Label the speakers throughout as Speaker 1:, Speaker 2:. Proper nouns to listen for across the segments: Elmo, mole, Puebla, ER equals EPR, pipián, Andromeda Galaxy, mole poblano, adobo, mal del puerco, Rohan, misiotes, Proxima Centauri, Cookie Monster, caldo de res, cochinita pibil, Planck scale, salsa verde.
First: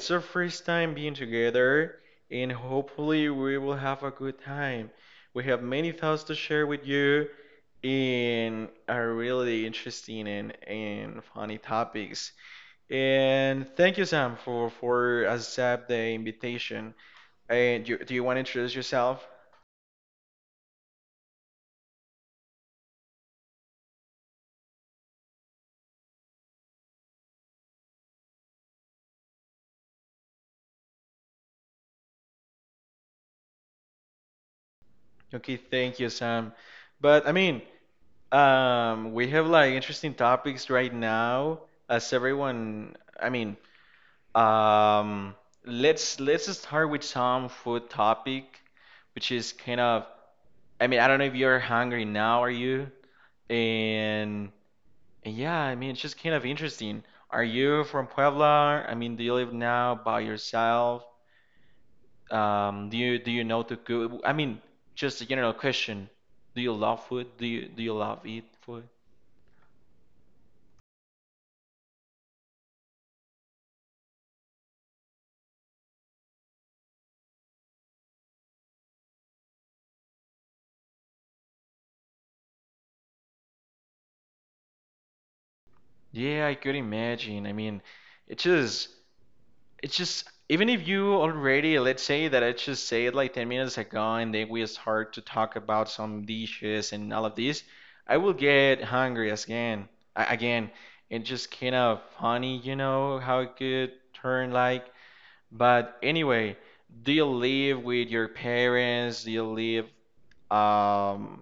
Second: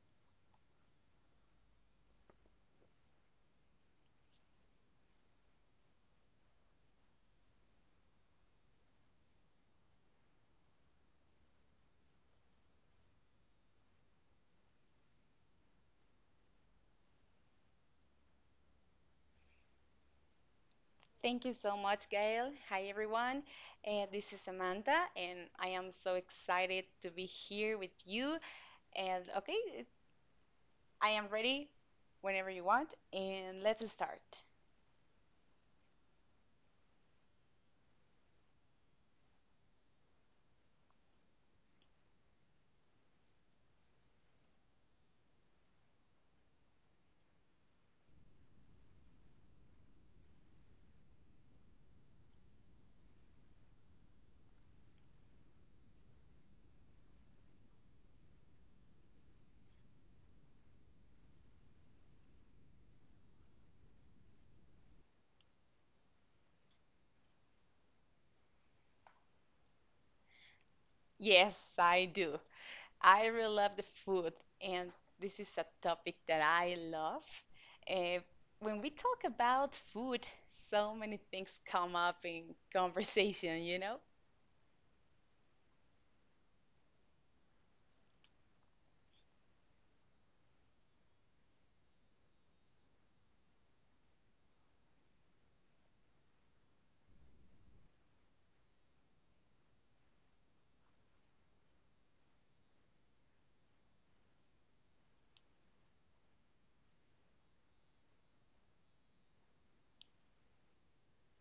Speaker 1: it's our first time being together, and hopefully, we will have a good time. We have many thoughts to share with you in are really interesting and funny topics. And thank you, Sam, for accept the invitation. And you, do you want to introduce yourself?
Speaker 2: Thank you so much, Gail. Hi, everyone. This is Samantha, and I am so excited to be here with you. And okay, I am ready whenever you want, and let's start.
Speaker 1: Okay, thank you, Sam. But I mean, we have like interesting topics right now. As everyone, um, let's start with some food topic, which is kind of, I mean, I don't know if you're hungry now, are you? And yeah, I mean, it's just kind of interesting. Are you from Puebla? I mean, do you live now by yourself? Do you know to cook? I mean, just a general question. Do you love food? Do you love eat food?
Speaker 2: Yes, I do. I really love the food, and this is a topic that I love. Uh, when we talk about food, so many things come up in conversation, you know?
Speaker 1: Yeah, I could imagine. I mean, it's just, it's just, even if you already, let's say that I just said like 10 minutes ago and then we start to talk about some dishes and all of this, I will get hungry again. It's just kind of funny, you know, how it could turn like. But anyway, do you live with your parents? Um,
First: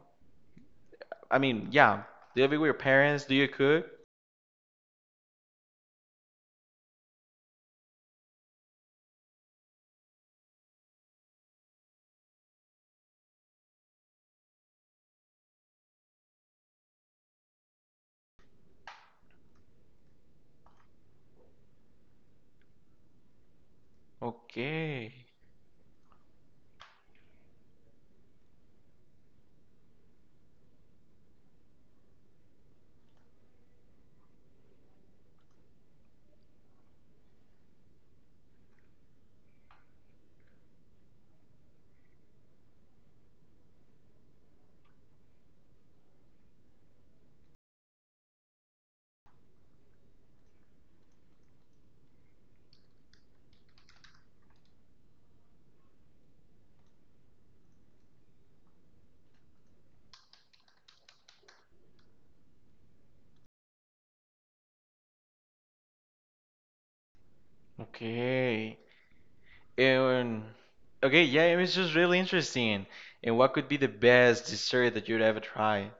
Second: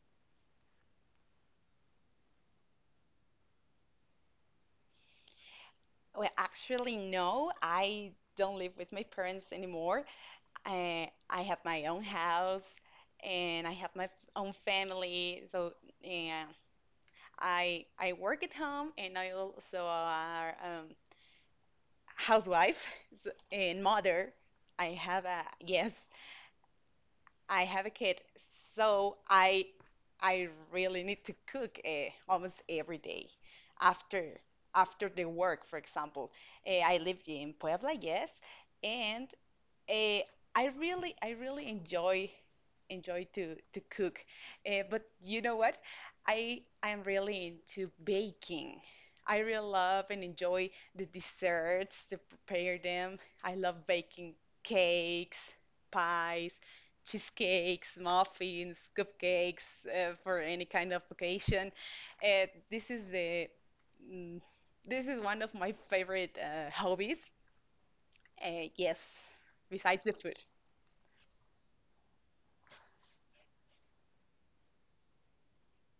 Speaker 1: I mean, yeah, do you live with your parents? Do you cook?
Speaker 2: Well, actually, no, I don't live with my parents anymore. I have my own house and I have my own family. So and I work at home and I also are housewife and mother. I have
Speaker 1: Okay.
Speaker 2: a Yes, I have a kid. So I really need to cook almost every day after the work, for example. I live in Puebla, yes, and Uh, I really, enjoy to cook, but you know what? I'm really into baking. I really love and enjoy the desserts to prepare them. I love baking cakes, pies, cheesecakes, muffins, cupcakes for any kind of occasion. Uh, this is the mm, this is one of my favorite hobbies.
Speaker 1: Okay.
Speaker 2: Yes, besides the food.
Speaker 1: And okay, yeah, it was just really interesting. And what could be the best dessert that you'd ever try?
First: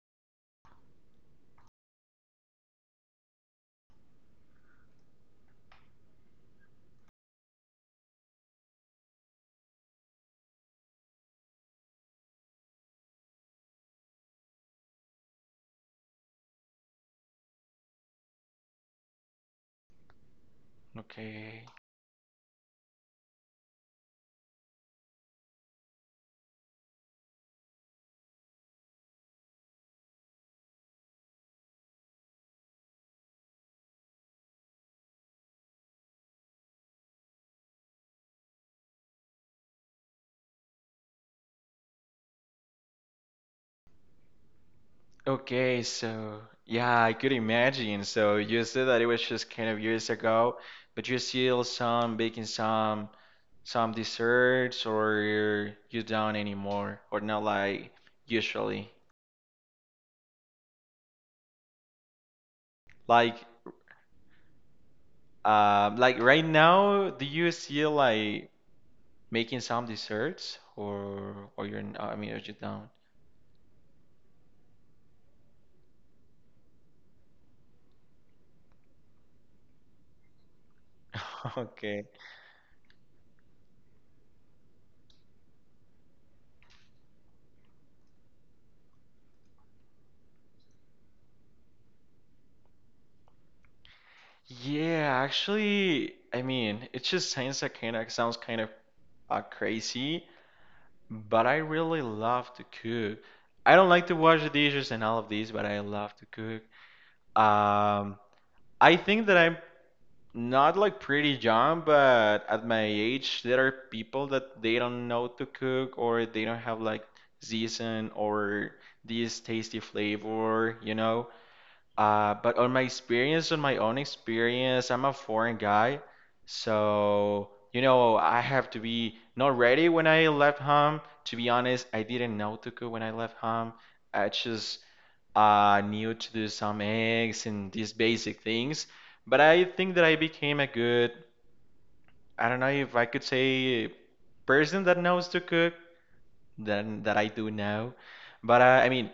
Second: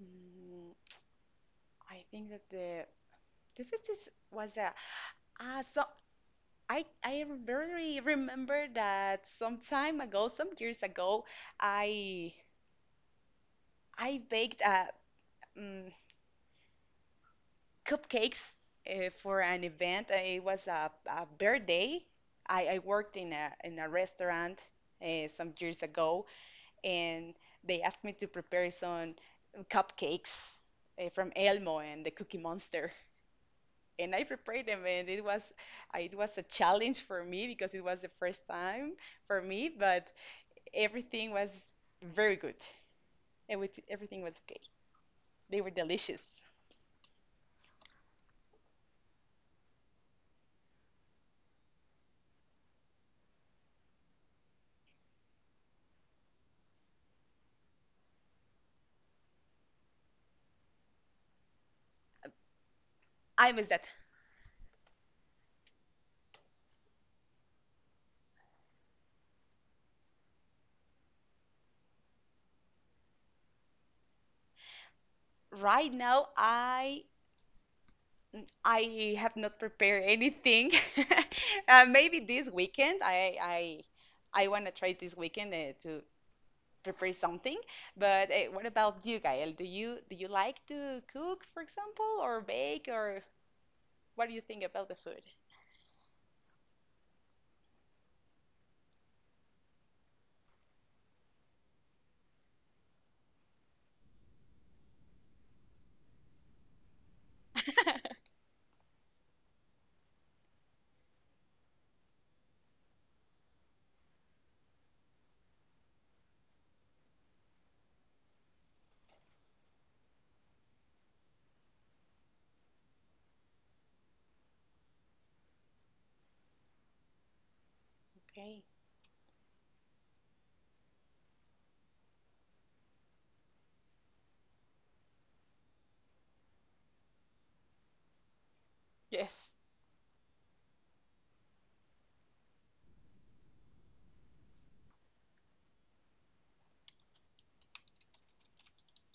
Speaker 2: Mm, I think that the difference was a. So I very remember that some time ago, some years ago, I baked um, cupcakes for an event. It was a
Speaker 1: Okay.
Speaker 2: birthday. I worked in a restaurant some years ago, and they asked me to prepare some cupcakes from Elmo and the Cookie Monster. And I prepared them, and it was a challenge for me because it was the first time for me, but everything was very good. Everything was okay. They were
Speaker 1: Okay,
Speaker 2: delicious.
Speaker 1: so yeah, I could imagine. So you said that it was just kind of years ago, but you still some baking some desserts or you don't anymore or not like usually. Like
Speaker 2: I miss that.
Speaker 1: like right now, do you still like making some desserts or you're I mean are you down?
Speaker 2: Right now, I have not prepared anything.
Speaker 1: Okay.
Speaker 2: Maybe this weekend, I want to try this weekend to prepare something. But what about you, Gael? Do you like to cook, for example, or bake, or what do you think about the
Speaker 1: Yeah,
Speaker 2: food?
Speaker 1: actually, I mean, it just sounds kind of crazy, but I really love to cook. I don't like to wash the dishes and all of these, but I love to cook. Um, I think that I'm not like pretty young, but at my age, there are people that they don't know to cook or they don't have like season or this tasty flavor, you know? But on my own experience, I'm a foreign guy, so you know I
Speaker 2: Okay.
Speaker 1: have to be not ready when I left home. To be honest, I didn't know to cook when I left home. I just knew to do some eggs and these basic things. But
Speaker 2: Yes.
Speaker 1: I think that I became a good, I don't know if I could say person that knows to cook than that I do now. But I mean,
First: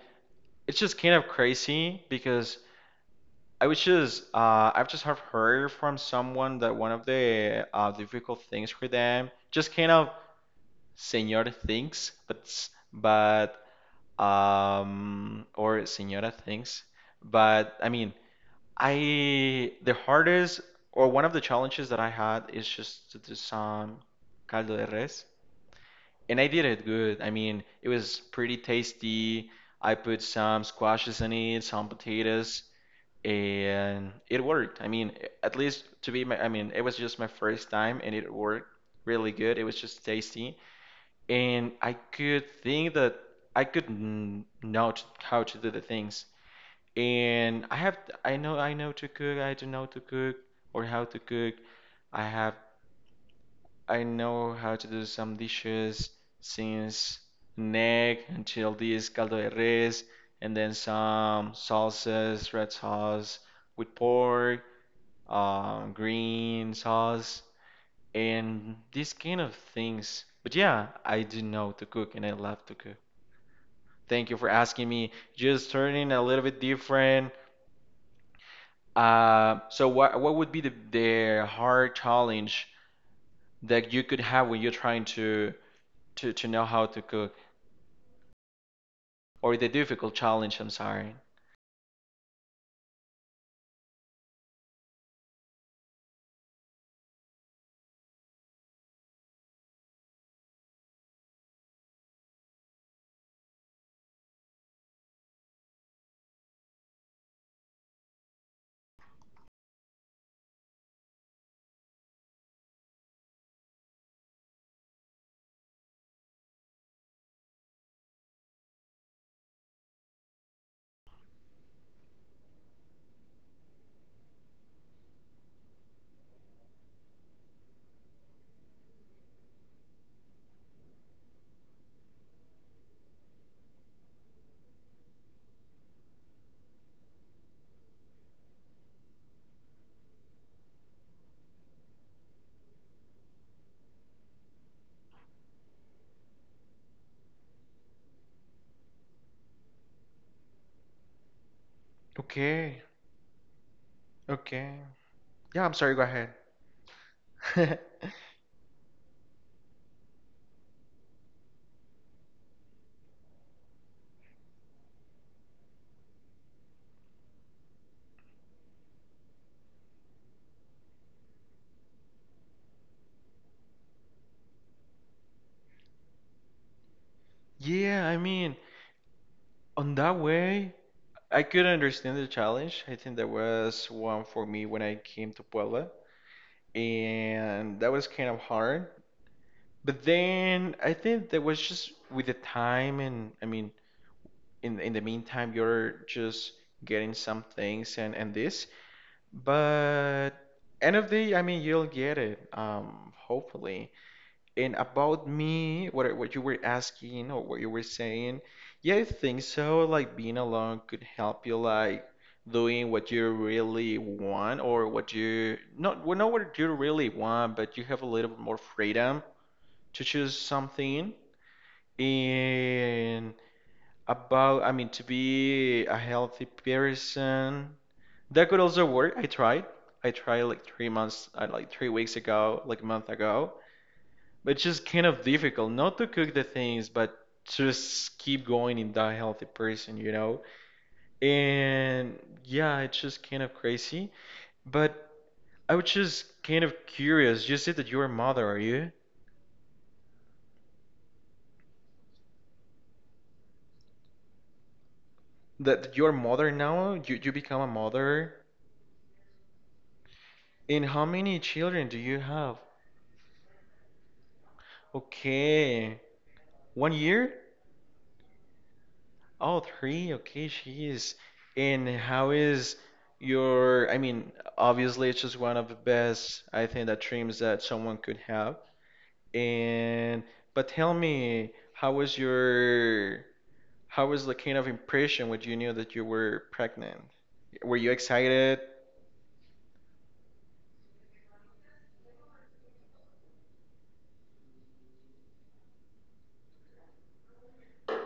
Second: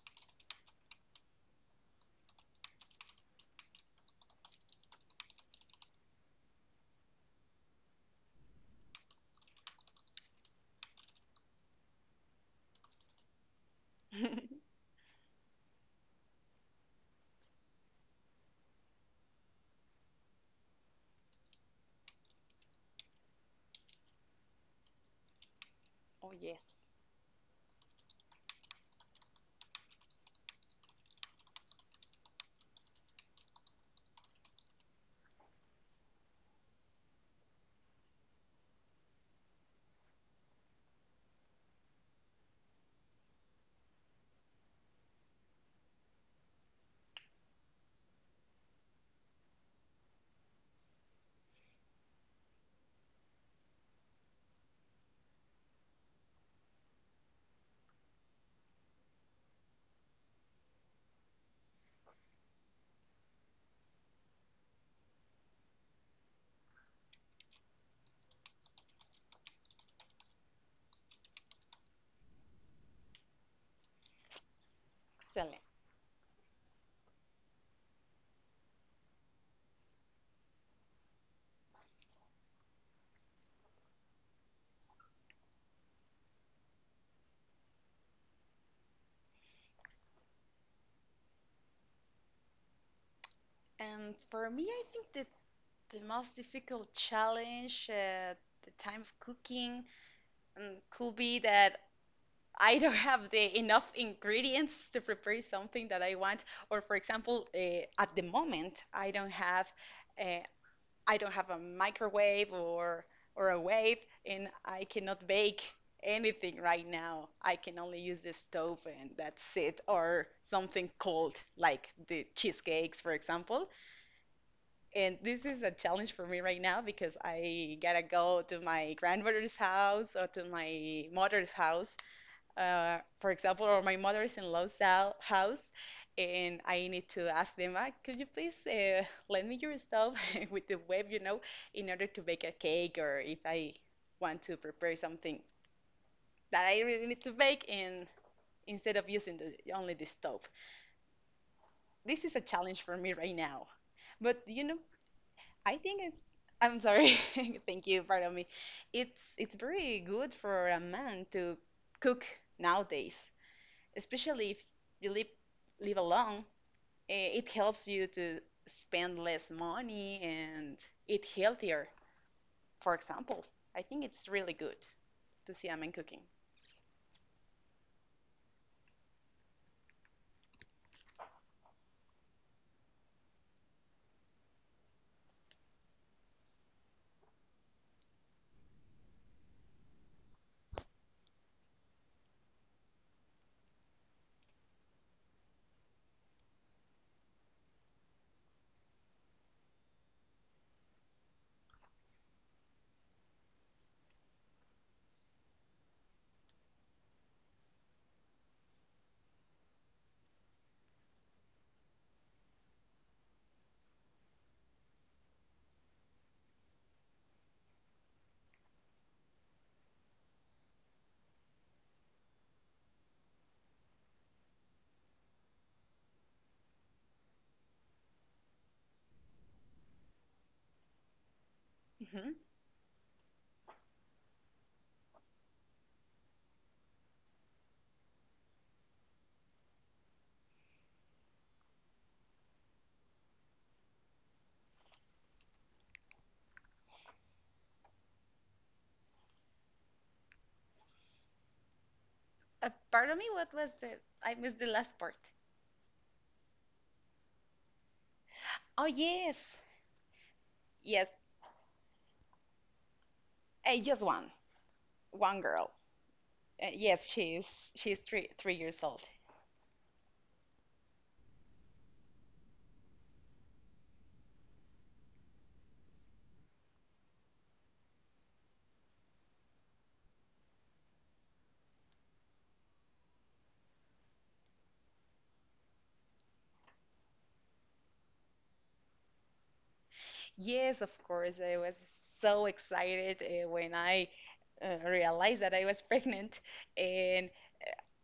Speaker 1: it's just kind of crazy because. I was just I've just have heard from someone that one of the difficult things for them just kind of senor things, but or senora things, but I mean I the hardest or one of the challenges that I had is just to do some caldo de res,
Speaker 2: Oh,
Speaker 1: and I did
Speaker 2: yes.
Speaker 1: it good. I mean it was pretty tasty. I put some squashes in it, some potatoes and it worked. I mean, at least to be my, I mean, it was just my first time and it worked really good. It was just tasty. And I could think that I could how to do the things. And I have, I know to cook. I do know to cook or how to cook. I have, I know how to do some dishes since neck until this caldo de res, and then some salsas, red sauce with pork green sauce, and these kind of things. But yeah, I do know to cook and I love to cook. Thank you for asking me.
Speaker 2: Excellent.
Speaker 1: Just turning a little bit different. So what would be the hard challenge that you could have when you're trying to, to know how to cook, or the difficult challenge? I'm sorry.
Speaker 2: And for me, I think that the most difficult challenge at the time of cooking could be that I don't have the enough ingredients to prepare something that I want. Or, for example, at the moment, I don't have. Uh, I don't have a microwave or a wave, and I cannot bake anything right now. I can only use the stove, and that's it, or something cold like the cheesecakes, for example. And this is a challenge for me right now because I gotta go to my grandmother's house or to my mother's house for example, or my mother is in law's house, and I need to ask them, could you please lend me your stuff with the web, you know, in order to bake a cake, or if I want to prepare something that I really need to bake, and instead of using only the stove. This is a
Speaker 1: Okay,
Speaker 2: challenge for me right now. But you
Speaker 1: okay.
Speaker 2: know,
Speaker 1: Yeah, I'm
Speaker 2: I
Speaker 1: sorry.
Speaker 2: think
Speaker 1: Go
Speaker 2: it,
Speaker 1: ahead.
Speaker 2: I'm sorry. Thank you, pardon me. It's very good for a man to cook nowadays, especially if you live alone. It helps you to spend less money and eat healthier. For example, I think it's really good to see a man cooking.
Speaker 1: Yeah, I mean, on that way, I could understand the challenge. I think there was one for me when I came to Puebla, and that was kind of hard. But then I think that was just with the time, and I mean, in the meantime, you're just getting some things and this. But end of the day, I mean, you'll get it, hopefully. And about me, what you were asking or what you were saying, yeah, I think so. Like being alone could help you like doing what you really want or what you not well, not what you really want, but you have a little bit more freedom to choose something. And about, I mean, to be a healthy person, that could also work. I tried. I tried like 3 months, like 3 weeks
Speaker 2: hmm
Speaker 1: ago, like a month ago. It's just kind of difficult not to cook the things, but just keep going in that healthy person, you know? And yeah, it's just kind of crazy. But I was just kind of curious. You said that you're a mother, are you?
Speaker 2: Pardon me, what was the? I missed the last part.
Speaker 1: That you're a mother now? You become a mother?
Speaker 2: Oh yes,
Speaker 1: And how
Speaker 2: yes,
Speaker 1: many children do you have?
Speaker 2: just one, girl.
Speaker 1: Okay. One
Speaker 2: Yes,
Speaker 1: year?
Speaker 2: she's three years old.
Speaker 1: Oh, three. Okay, she is, and how is your? I mean, obviously, it's just one of the best, I think, that dreams that someone could have. And but tell me, how was your? How was the kind of impression when you knew that you were pregnant? Were you excited?
Speaker 2: Yes, of course. I was so excited when I realized that I was pregnant, and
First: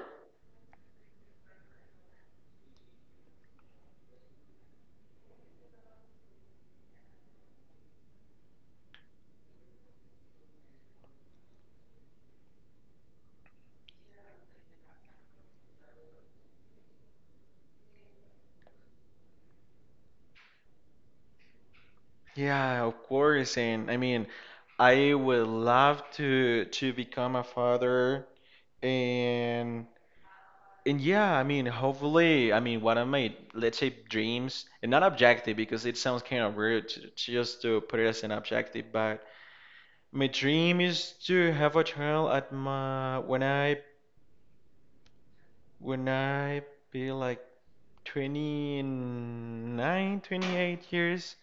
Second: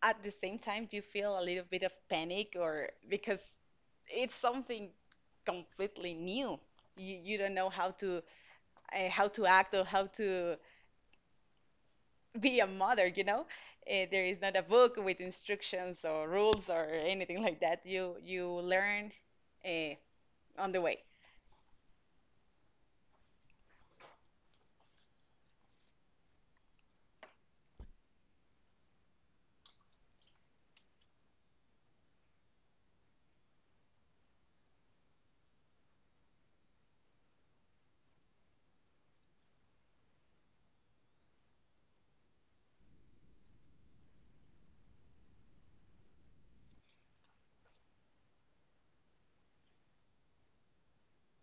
Speaker 2: at the same time, do you feel a little bit of panic or because it's something completely new? You don't know how to act or how to be a mother, you know? There is not a book with instructions or rules or anything like that. You learn uh, on the way.
Speaker 1: Yeah, of course. And I mean, I would love to become a father. And And yeah, I mean, hopefully, I mean, one of my, let's say, dreams, and not objective because it sounds kind of weird to just to put it as an objective, but my dream is to have a child at my, when I be like 29, 28 years.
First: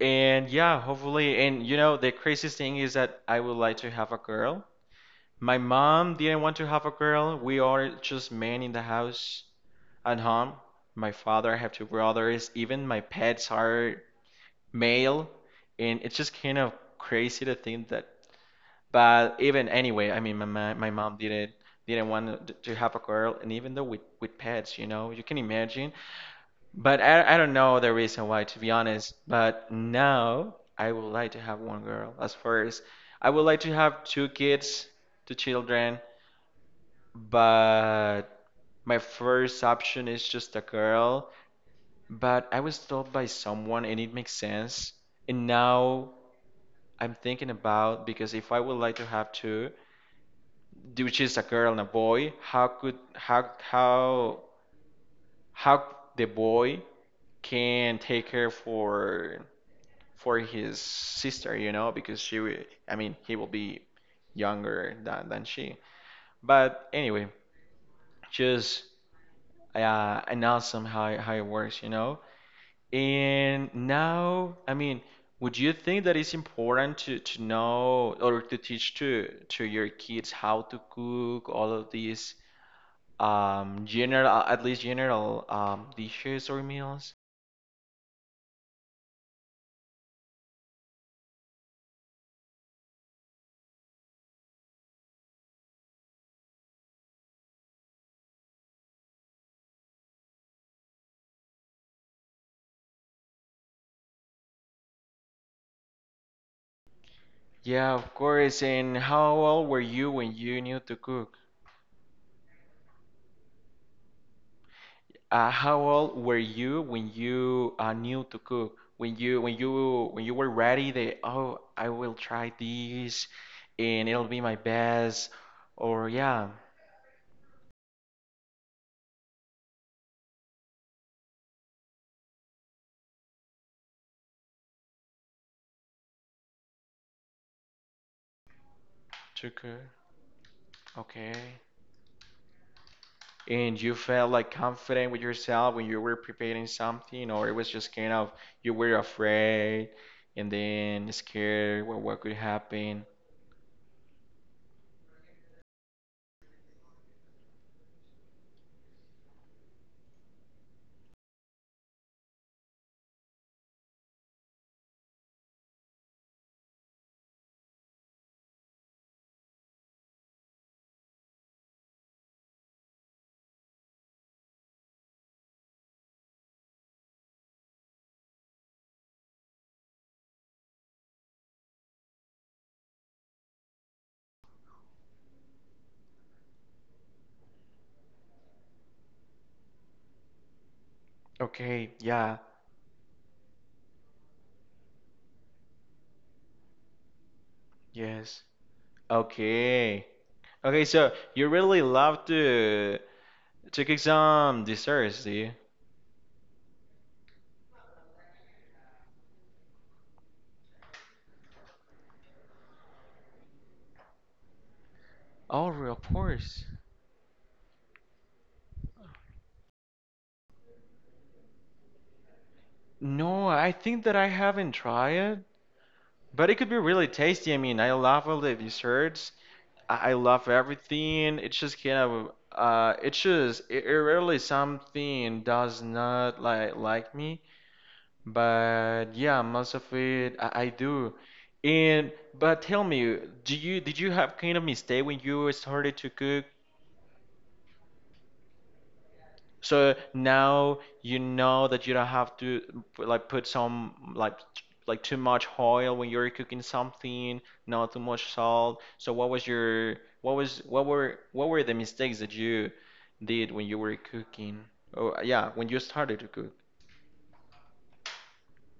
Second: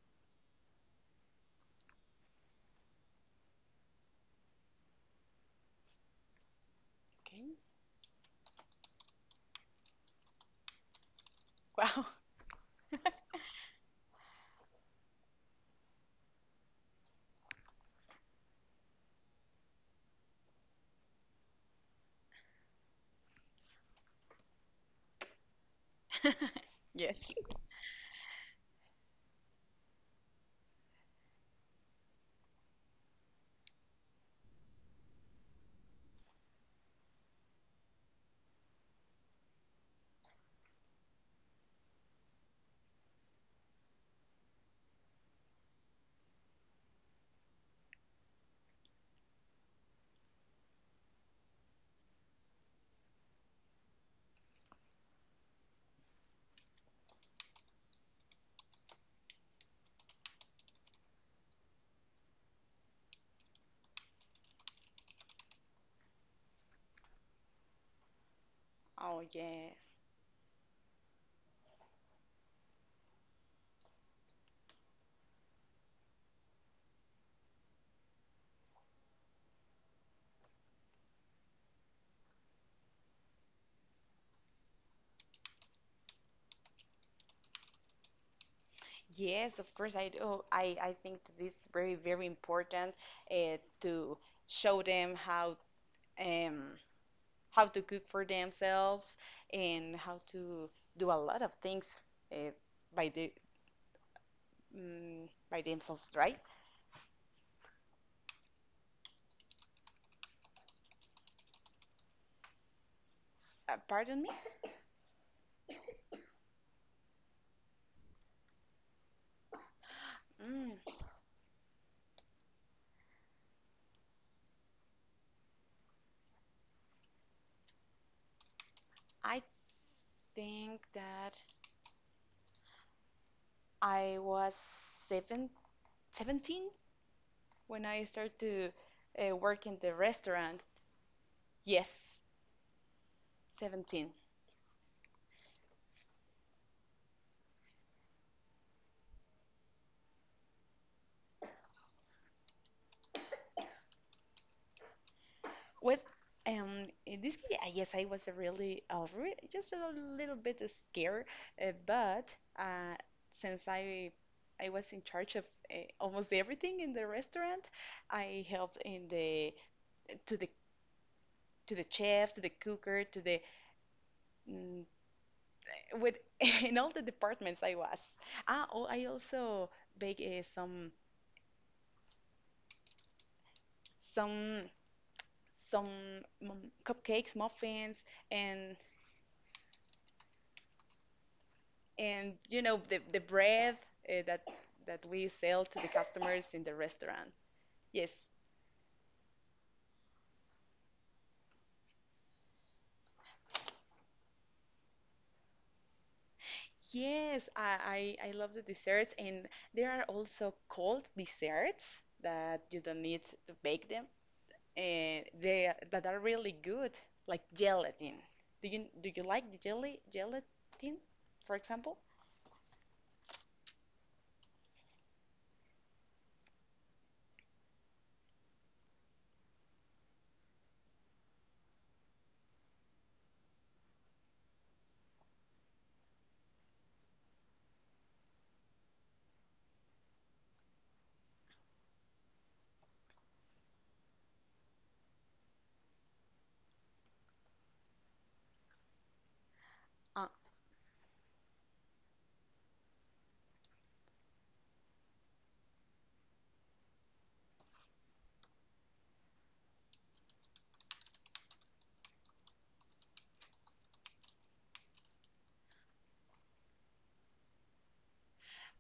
Speaker 1: And yeah, hopefully, and you know, the craziest thing is that I would like to have a girl. My mom didn't want to have a girl.
Speaker 2: Okay.
Speaker 1: We are just men in the house. At home, my father, I have two
Speaker 2: Wow.
Speaker 1: brothers, even my pets are male, and it's just kind of crazy to think that. But even anyway, I mean, my mom didn't want to have a girl, and even though with pets, you know, you can imagine. But
Speaker 2: Yes.
Speaker 1: I don't know the reason why, to be honest. But now I would like to have one girl as first. I would like to have two kids, two children, but my first option is just a girl. But I was told by someone and it makes sense. And now I'm thinking about because if I would like to have two, which is a girl and a boy, how could how the boy can take her for his sister, you know, because I mean, he will be younger than she. But anyway, just
Speaker 2: Oh, yes.
Speaker 1: and awesome how it works, you know. And now, I mean, would you think that it's important to know or to teach to your kids how to cook all of these general at least general dishes or meals?
Speaker 2: Yes, of course. I do. I think that it's very, very important to show them um, how to cook for themselves and how to do a lot of things uh, by by themselves, right?
Speaker 1: Yeah, of course. And how old were you when you knew to cook?
Speaker 2: Pardon me.
Speaker 1: How old were you when you knew to cook? When you when you were
Speaker 2: Mm,
Speaker 1: ready that oh, I will try this and it'll be my best or yeah.
Speaker 2: I think that I was seven, 17 when I started to work in the
Speaker 1: Tucker.
Speaker 2: restaurant.
Speaker 1: Okay.
Speaker 2: Yes,
Speaker 1: And you
Speaker 2: 17.
Speaker 1: felt like confident with yourself when you were preparing something, or it was just kind of you were afraid and then scared what could happen.
Speaker 2: Well, in this case, I guess I was really, re just a little bit scared, but uh, since I was in charge of almost everything in the restaurant, I helped in the to the to the chef, to the cooker, to the mm, with in all the departments I was. Ah, oh, I also bake some some mm, cupcakes, muffins, and
Speaker 1: Okay, yeah,
Speaker 2: you know the bread that we sell to the customers in the restaurant. Yes,
Speaker 1: yes. Okay. Okay, so you really love to cook some desserts, do you?
Speaker 2: yes, I love the desserts, and there are also cold desserts that you don't need to bake them, and
Speaker 1: Oh, re- of
Speaker 2: that are really
Speaker 1: course.
Speaker 2: good, like gelatin. Do you like the jelly gelatin, for example?
Speaker 1: No, I think that I haven't tried it, but it could be really tasty. I mean, I love all the desserts. I love everything. It's just kind of it's just it, it really something does not like like me. But yeah, most of it I do. And but tell me, do you did you have kind of mistake when you started to cook? So now you know that you don't have to like put some like too much oil when you're cooking something, not too much salt. So what was your what was what were the mistakes that you did when you were cooking? Oh yeah, when you started to cook.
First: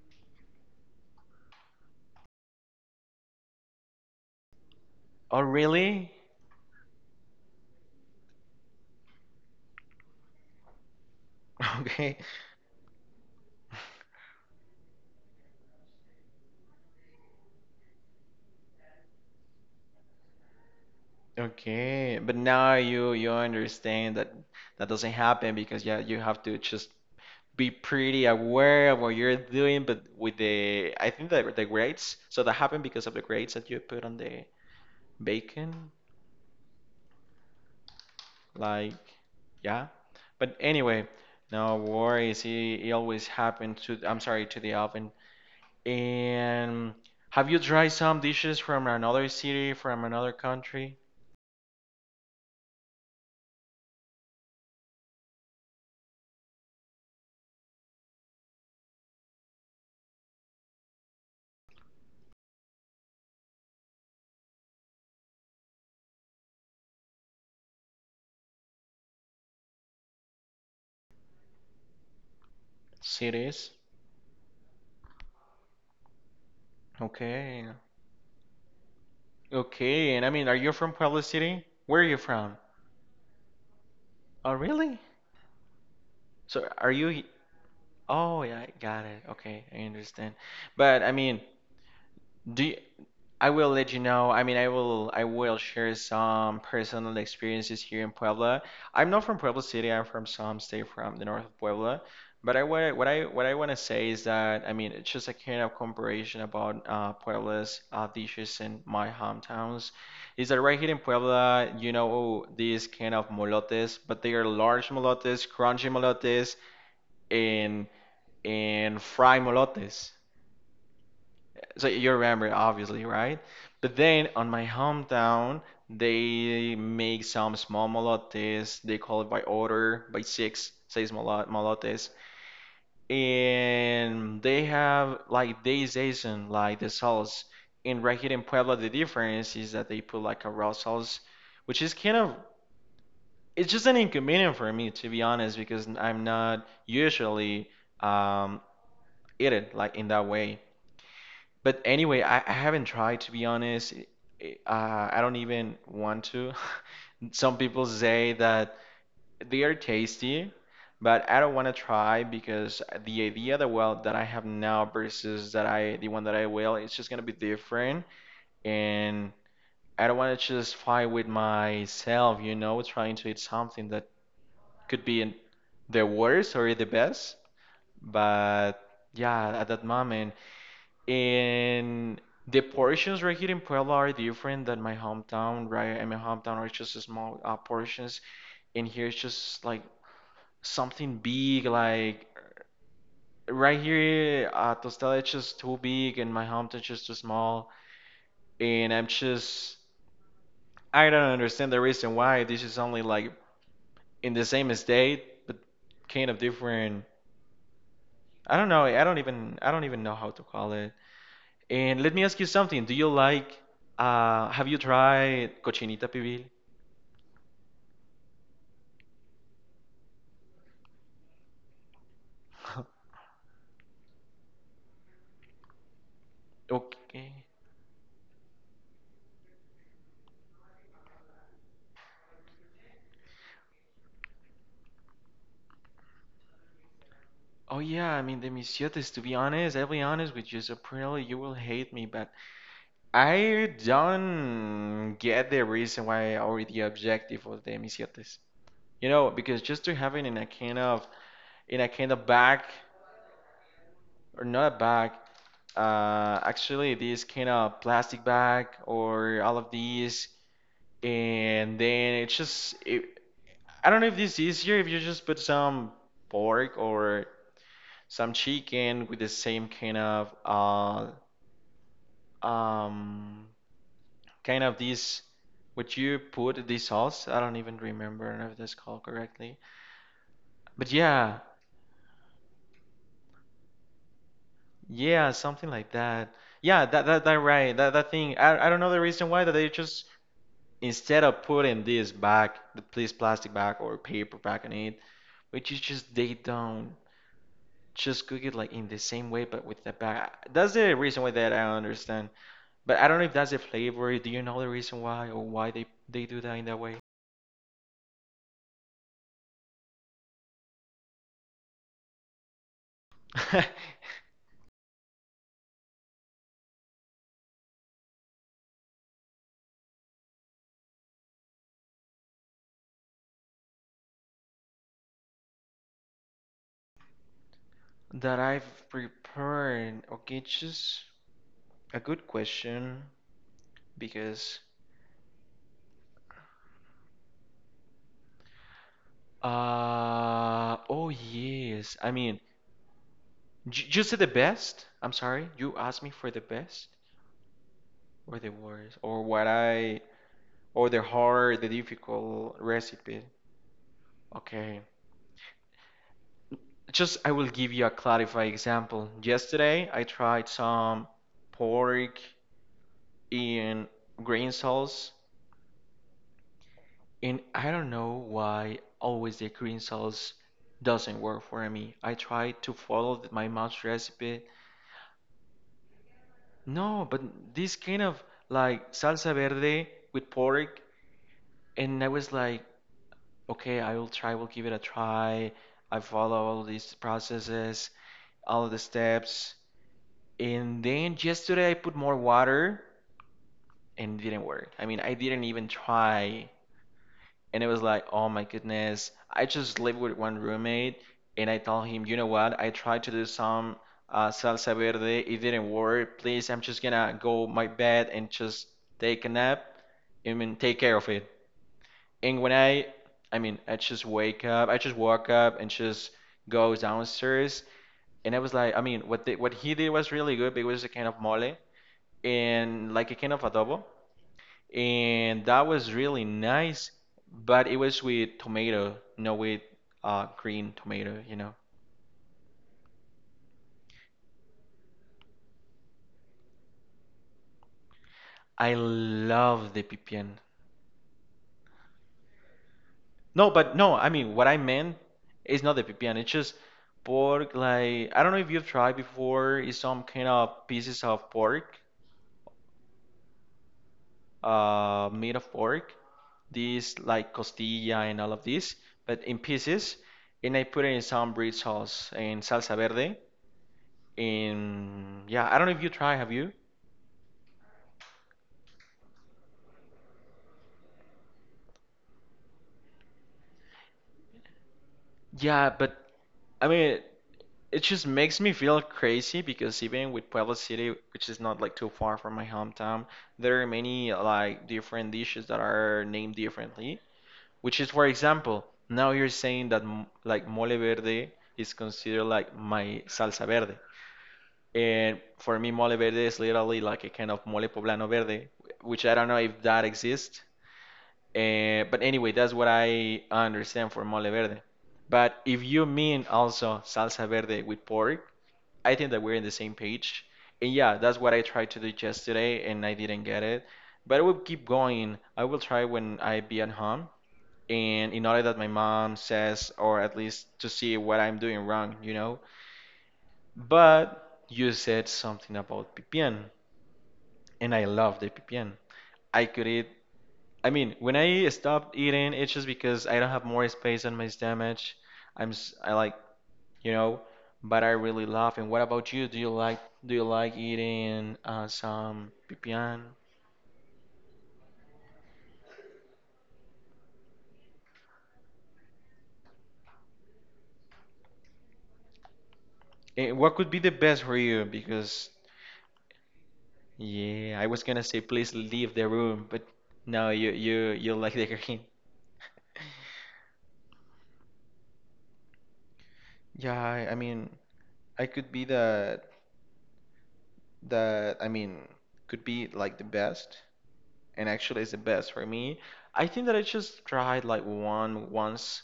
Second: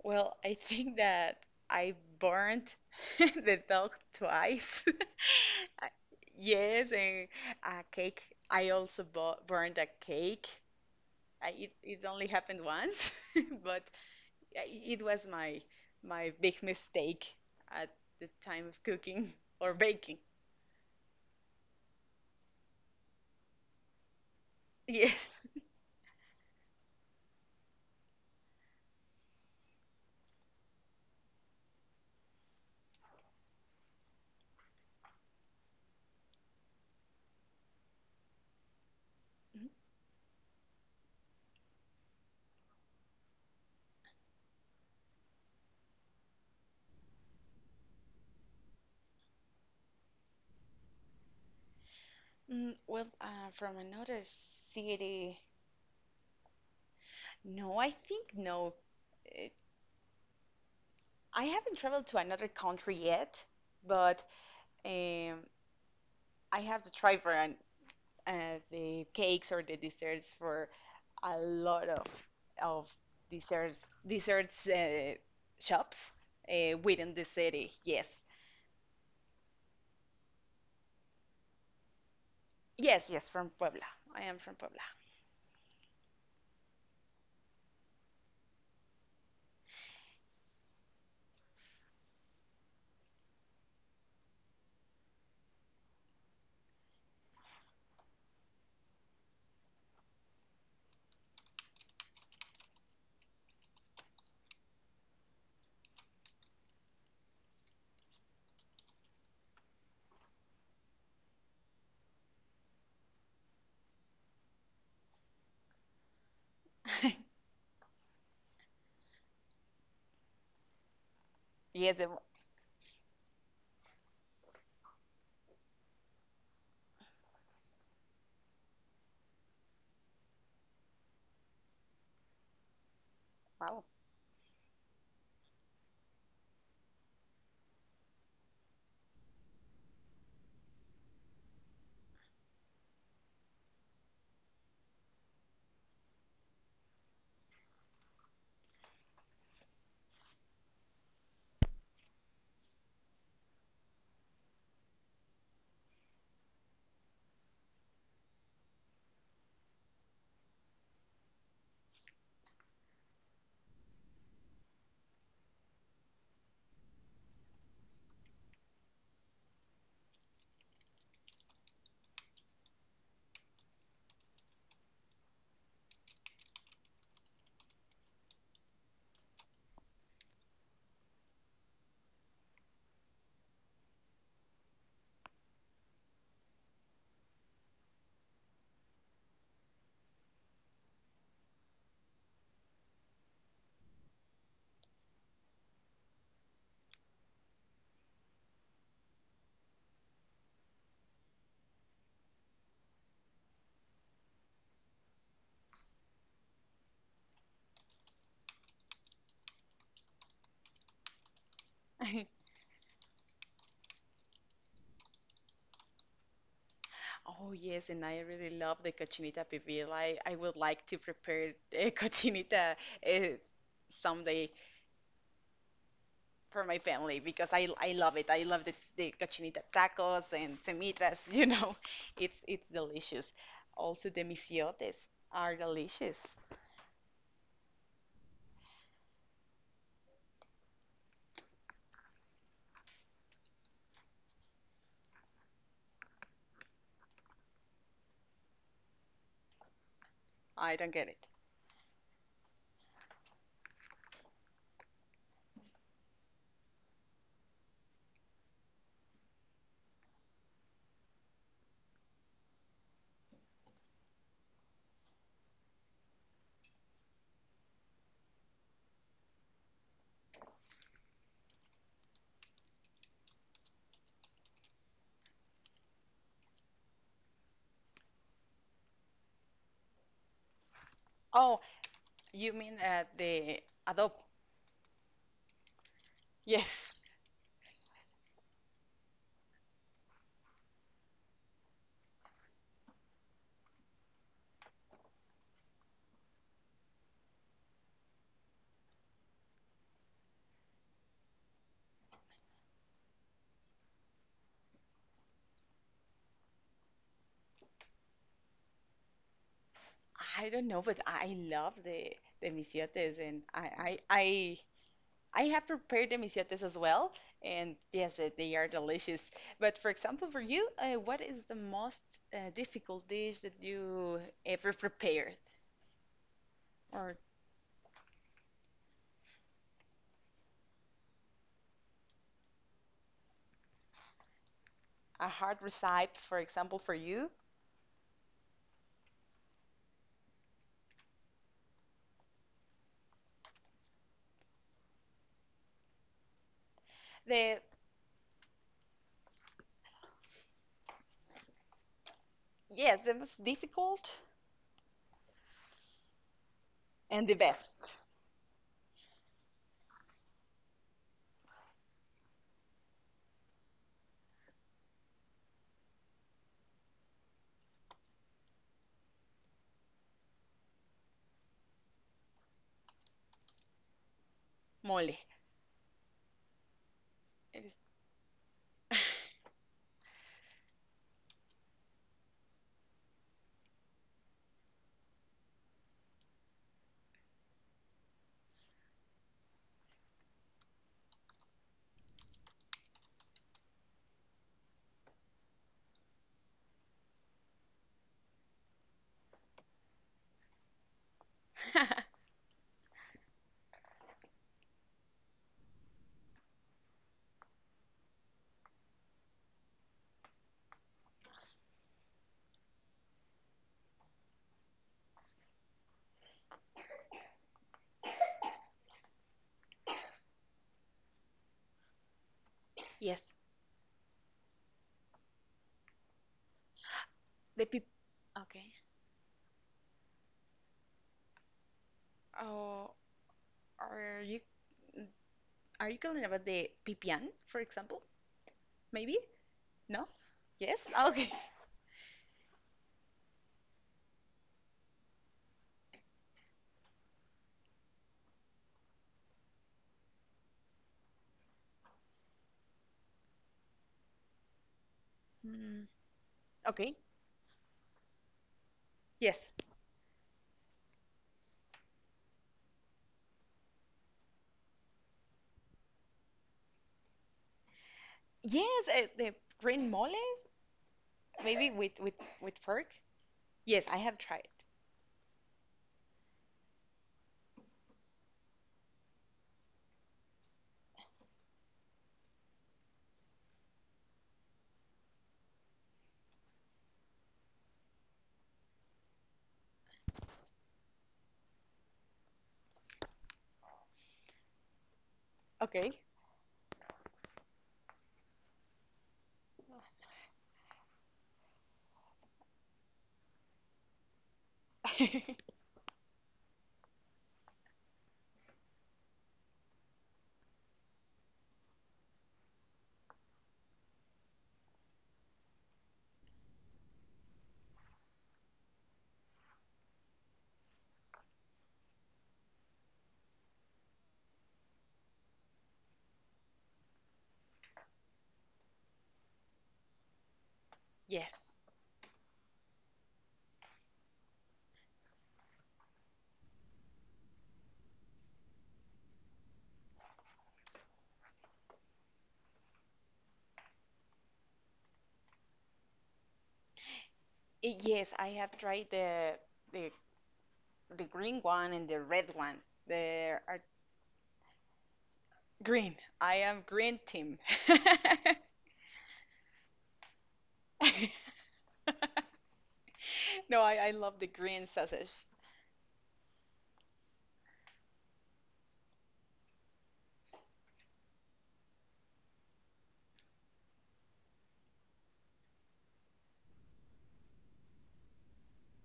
Speaker 2: Well, I think that I burned the dog twice.
Speaker 1: Oh
Speaker 2: I-
Speaker 1: really?
Speaker 2: Yes, and a cake. I also burned a cake. It, it
Speaker 1: Okay.
Speaker 2: only happened once, but it was my big mistake at the time of cooking or baking.
Speaker 1: Okay. But now you understand that that doesn't
Speaker 2: Yes.
Speaker 1: happen because yeah, you have to just be pretty aware of what you're doing, but with the I think that the grades, so that happened because of the grades that you put on the bacon, like
Speaker 2: Mm,
Speaker 1: yeah. But anyway, no worries. It always happened to I'm sorry to the oven. And have you tried some dishes from another city, from another country?
Speaker 2: well, from another city. No, I think no. Eh, I haven't traveled to another country yet, but Um, I have to try the cakes or the desserts for a lot of
Speaker 1: Cities?
Speaker 2: desserts desserts shops within the
Speaker 1: Okay.
Speaker 2: city. Yes,
Speaker 1: Okay. And I mean, are you from Puebla City? Where are you from?
Speaker 2: yes, yes. From Puebla. I am
Speaker 1: Oh,
Speaker 2: from Puebla.
Speaker 1: really? So are you Oh, yeah, I got it. Okay, I understand. But I mean, do you, I will let you know. I mean, I will share some personal experiences here in Puebla. I'm not from Puebla City. I'm from some state from the north of Puebla. But I what I want to say is that I mean, it's just a kind of comparison about Puebla's dishes in my hometowns. Is that right here in Puebla, you know, these kind of molotes, but they are large molotes, crunchy molotes, and fry molotes. So
Speaker 2: Yes.
Speaker 1: you remember, obviously, right? But then on my hometown, they make some small molotes. They call it by order, by six, molo- molotes.
Speaker 2: Wow.
Speaker 1: And they have like they season like the sauce. In right here in Puebla, the difference is that they put like a raw sauce, which is kind of it's just an inconvenient for me to be honest because I'm not usually um eat it like in that way. But anyway, I haven't tried to be honest. Uh, I don't even want to. Some people say that they are tasty, but I don't want to try because the idea that well that I have now versus that I the one that I will, it's just gonna be different, and I don't want to just fight with myself, you know, trying to eat something that could be in the worst or the best. But yeah, at that moment. And the portions right here in Puebla are different than my hometown, right? In my hometown are just small portions, and here it's just like something big. Like right here, tostada is just too big, and my hometown is just too small. And I'm just I don't understand the reason why this is only like in the same state, but kind of different. I don't know. I don't even know how to call it. And let me ask you something. Do you like, have you tried cochinita pibil?
Speaker 2: Oh yes, and I really love the cochinita pibil. I would like to prepare cochinita uh, someday, for my family
Speaker 1: Okay.
Speaker 2: because I love it. I love the cochinita tacos and semitas, you know. It's delicious. Also the misiotes are delicious.
Speaker 1: Oh yeah, I mean the misiotes, to be honest, I'll be honest with you, so probably you will hate me, but I don't get the reason why or the objective of the misiotes. You know, because just to have it in a
Speaker 2: I
Speaker 1: kind
Speaker 2: don't
Speaker 1: of
Speaker 2: get it.
Speaker 1: bag or not a bag, actually this kind of plastic bag or all of these and then it's just it, I don't know if this is easier if you just put some pork or some chicken with the same um kind of this what you put this sauce. I don't even remember if that's called correctly. But yeah,
Speaker 2: Oh, you mean the adobo?
Speaker 1: yeah, something like that.
Speaker 2: Yes.
Speaker 1: Yeah, that right. That thing. I don't know the reason why that they just instead of putting this back, the please plastic bag or paper bag on it, which is just they don't. Just cook it like in the same way but with the bag. That's the reason why that I understand. But I don't know if that's the flavor. Do you know the reason why or why they do that in that way?
Speaker 2: I don't know, but I love the misiotes and I have prepared the misiotes as well, and yes, they are delicious. But for example, for you, what is the most difficult dish that you ever prepared, or
Speaker 1: That I've prepared. Okay, just a good question because
Speaker 2: a hard recipe, for example, for you?
Speaker 1: oh yes. I mean, j you said the best. I'm sorry. You asked me for the best
Speaker 2: The
Speaker 1: or the worst or what I or the hard, the difficult
Speaker 2: Yes, the
Speaker 1: recipe.
Speaker 2: most difficult
Speaker 1: Okay. Just
Speaker 2: and
Speaker 1: I
Speaker 2: the
Speaker 1: will give you a
Speaker 2: best
Speaker 1: clarify example. Yesterday I tried some pork in green sauce, and I don't know why always the green sauce doesn't work for me. I tried to follow th- my mom's recipe.
Speaker 2: mole.
Speaker 1: No, but
Speaker 2: It is-
Speaker 1: this kind of like salsa verde with pork, and I was like, okay, I will try, will give it a try. I follow all these processes, all the steps. And then yesterday I put more water and it didn't work. I mean, I didn't even try. And it was like, oh my goodness. I just lived with one roommate and I told him, you know what? I tried to do some salsa verde. It didn't work. Please, I'm just gonna go my bed and just take a nap. I mean, take care of it. And when I, I mean, I just woke up and just go downstairs. And I was like, I mean, what the, what he did was really good because it was a kind of mole and like a
Speaker 2: yes,
Speaker 1: kind of adobo and that was really nice, but
Speaker 2: the
Speaker 1: it
Speaker 2: pip.
Speaker 1: was with
Speaker 2: Okay.
Speaker 1: tomato, no with green tomato, you know.
Speaker 2: Oh, are you are you calling about the pipián, for example?
Speaker 1: I
Speaker 2: Maybe?
Speaker 1: love the
Speaker 2: No?
Speaker 1: pipián.
Speaker 2: Yes? Okay.
Speaker 1: No, but no, I mean what I meant is not the pipián. It's just pork like I don't know if you've tried before. It's some kind of pieces of pork, made of
Speaker 2: Mm,
Speaker 1: pork.
Speaker 2: okay.
Speaker 1: These like costilla and all of this, but in
Speaker 2: Yes.
Speaker 1: pieces. And I put it in some bread sauce and salsa verde. And yeah, I don't know if you try. Have you?
Speaker 2: Yes, the green mole, maybe with pork. Yes, I have tried.
Speaker 1: Yeah, but I mean, it just makes me feel crazy because even with Puebla City, which is not like too far from my hometown, there are many like different dishes that are named differently. Which is, for example, now you're saying that m- like mole verde is considered like my salsa verde, and for me
Speaker 2: Okay.
Speaker 1: mole verde is literally like a kind of mole poblano verde, which I don't know if that exists. But anyway, that's what I understand for mole verde. But if you mean also salsa verde with pork, I think that we're in the same page. And yeah, that's what I tried to do yesterday, and I didn't get it. But I will keep going. I will try when I be at home, and in order that my mom says, or at least to see what I'm doing wrong, you know. But you said something about pipián, and I love the pipián. I could eat I mean, when
Speaker 2: Yes.
Speaker 1: I stopped eating, it's just because I don't have more space on my stomach. I'm s- I like, you know, but I really love. And what about you? Do you like eating some pipián?
Speaker 2: Yes, I have tried the the green one and the red one. They
Speaker 1: And what
Speaker 2: are
Speaker 1: could be the best for you? Because
Speaker 2: green. I am green team.
Speaker 1: yeah, I was gonna say please leave the room, but no, you like the green.
Speaker 2: No, I love the green sausage.
Speaker 1: Yeah, I mean, I could be the I mean, could be like the best. And actually it's the best for me. I think that I just tried like one once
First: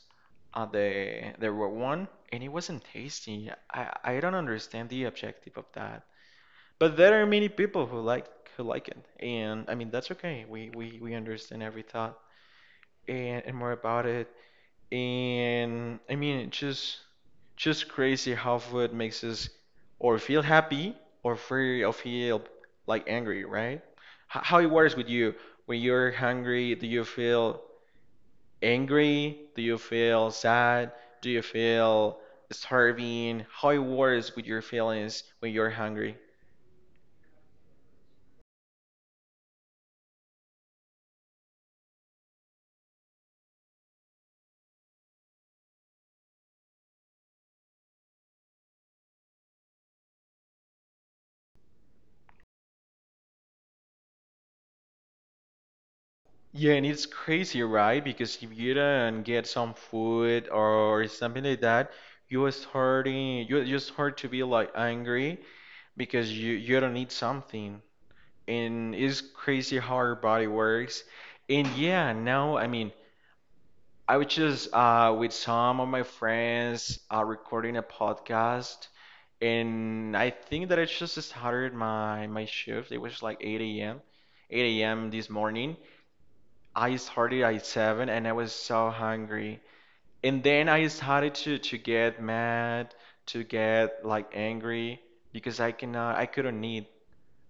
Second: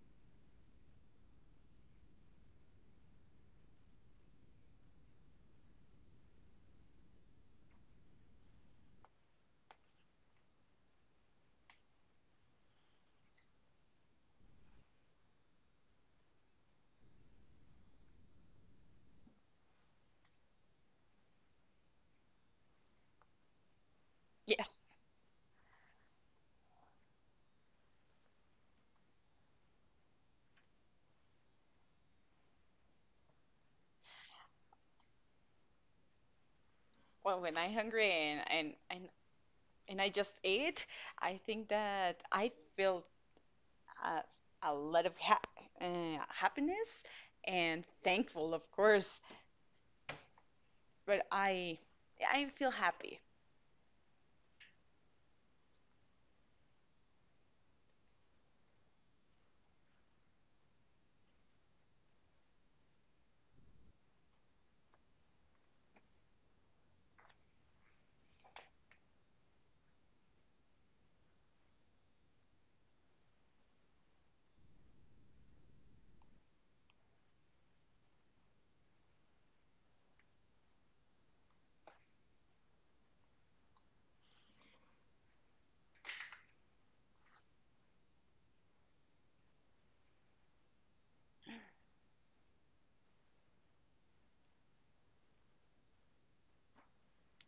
Speaker 1: at the raw one, and it wasn't tasty. I don't understand the objective of that. But there are many people who like it, and I mean that's okay. We understand every thought and more about it and I mean, it's just crazy how food makes us or feel happy or feel like angry, right? H how it
Speaker 2: Yes.
Speaker 1: works with you when you're hungry? Do you feel angry? Do you feel sad? Do you feel starving? How it works with your feelings when you're hungry?
Speaker 2: Well, when I'm hungry and I just eat, I think that I feel a, a lot of ha happiness and thankful, of course. But I feel happy.
Speaker 1: Yeah, and it's crazy, right? Because if you don't get some food or something like that, you are starting you start to be like angry because you don't need something and it's crazy how our body works and yeah now I mean I was just with some of my friends recording a podcast and I think that I just started my shift. It was like 8 a.m. This morning. I started at 7 and I was so hungry and then I started to get mad to get like angry because I cannot I couldn't eat.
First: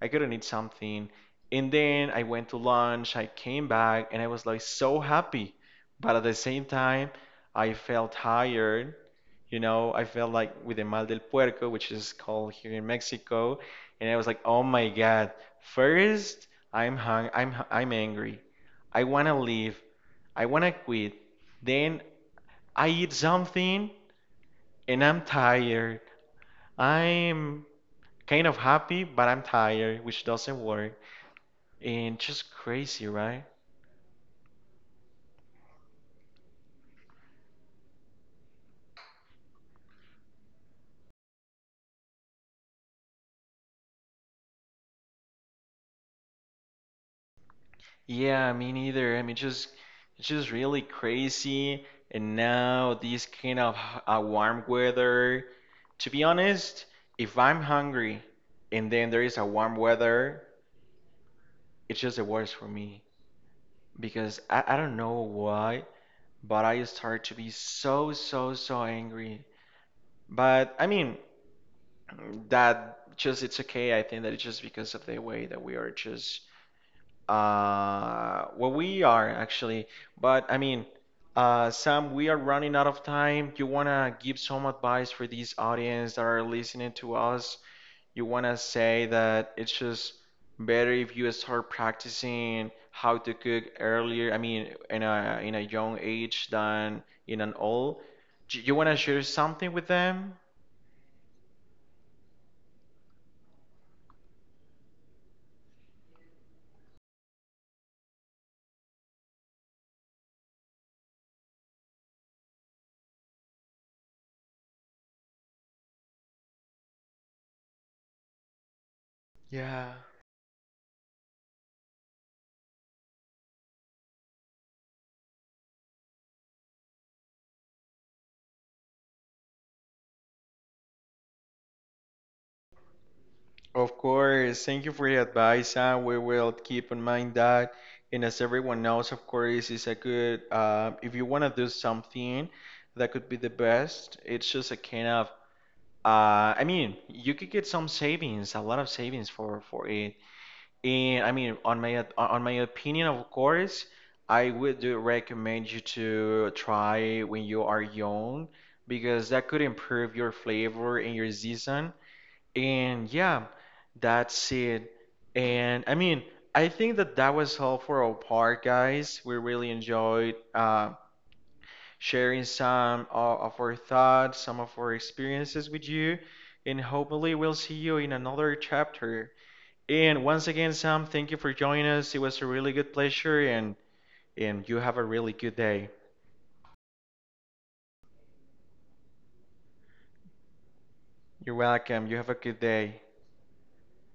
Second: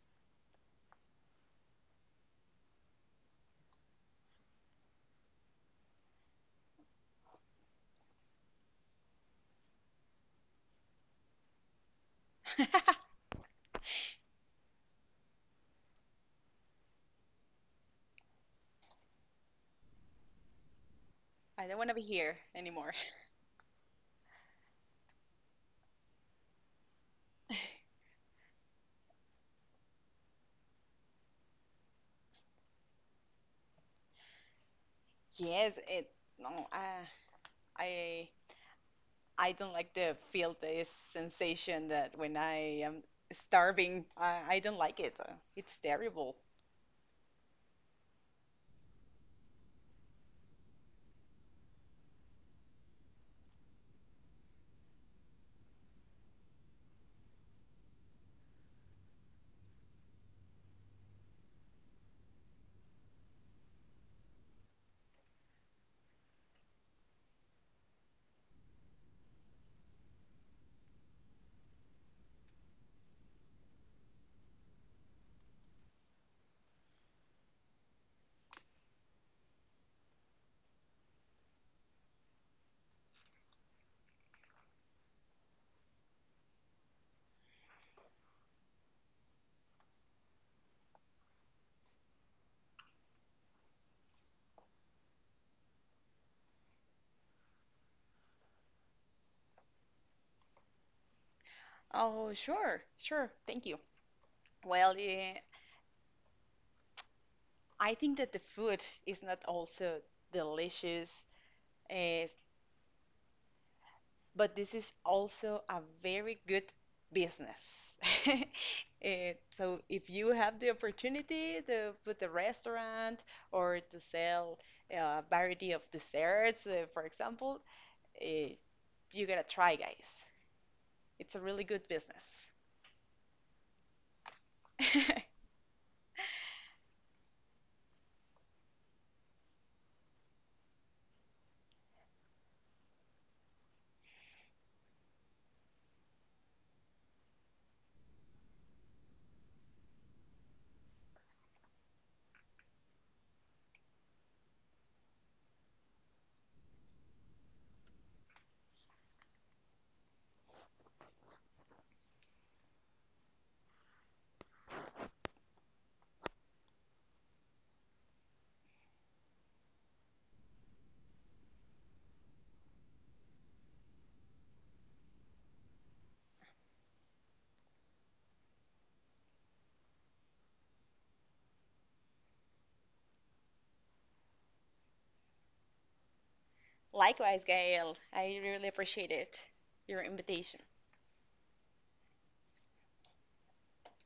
Speaker 1: I couldn't eat something. And then I went to lunch, I came back, and I was like so happy. But at the same time, I felt tired. You know, I felt like with the mal del puerco, which is called
Speaker 2: I
Speaker 1: here in Mexico, and I was like, oh my God. First, I'm angry. I wanna leave. I wanna quit.
Speaker 2: don't want to
Speaker 1: Then
Speaker 2: be here
Speaker 1: I
Speaker 2: anymore.
Speaker 1: eat something and I'm tired. I'm kind of happy, but I'm tired, which doesn't work. And just crazy, right?
Speaker 2: Yes, it no, I I don't like the feel this sensation that when I am starving, I don't like it. It's terrible.
Speaker 1: Yeah, me neither. I mean, just it's just really crazy. And now this kind of h- warm weather. To be honest, if I'm hungry and then there is a warm weather, it's just the worst for me because I don't know why, but I start to be so, so, so angry. But I mean, that just it's okay. I think that it's just because of the way that we are just well, we are actually, but I mean, Sam, we are running out of time. You wanna give some advice for these audience that are listening to us? You wanna say that it's just better if you start practicing how to cook earlier, I mean, in a young age than in an old. Do you wanna share something with them?
Speaker 2: Oh, sure, sure, thank you. Well, yeah, I think that the food is not also delicious. Uh, but this is also a very good business. So
Speaker 1: Yeah.
Speaker 2: if you have the opportunity to put a restaurant or to sell a variety of desserts, for example, uh, you gotta try, guys. It's a really good business.
Speaker 1: Of course, thank you for your advice, and we will keep in mind that. And as everyone knows, of course, it's a good, if you want to do something that could be the best, it's just a kind of, I mean, you could get some savings, a lot of savings for it. And I mean, on my opinion, of course, I would do recommend you to try when you are young because that could improve your flavor and your season and yeah, that's it. And I mean, I think that that was all for our part, guys. We really enjoyed sharing some o- of our thoughts, some of our experiences with you. And hopefully, we'll see you in another chapter. And once again, Sam, thank you for joining us. It was a really good pleasure, and you have a really good day.
Speaker 2: Your invitation.
Speaker 1: You're welcome. You have a good day.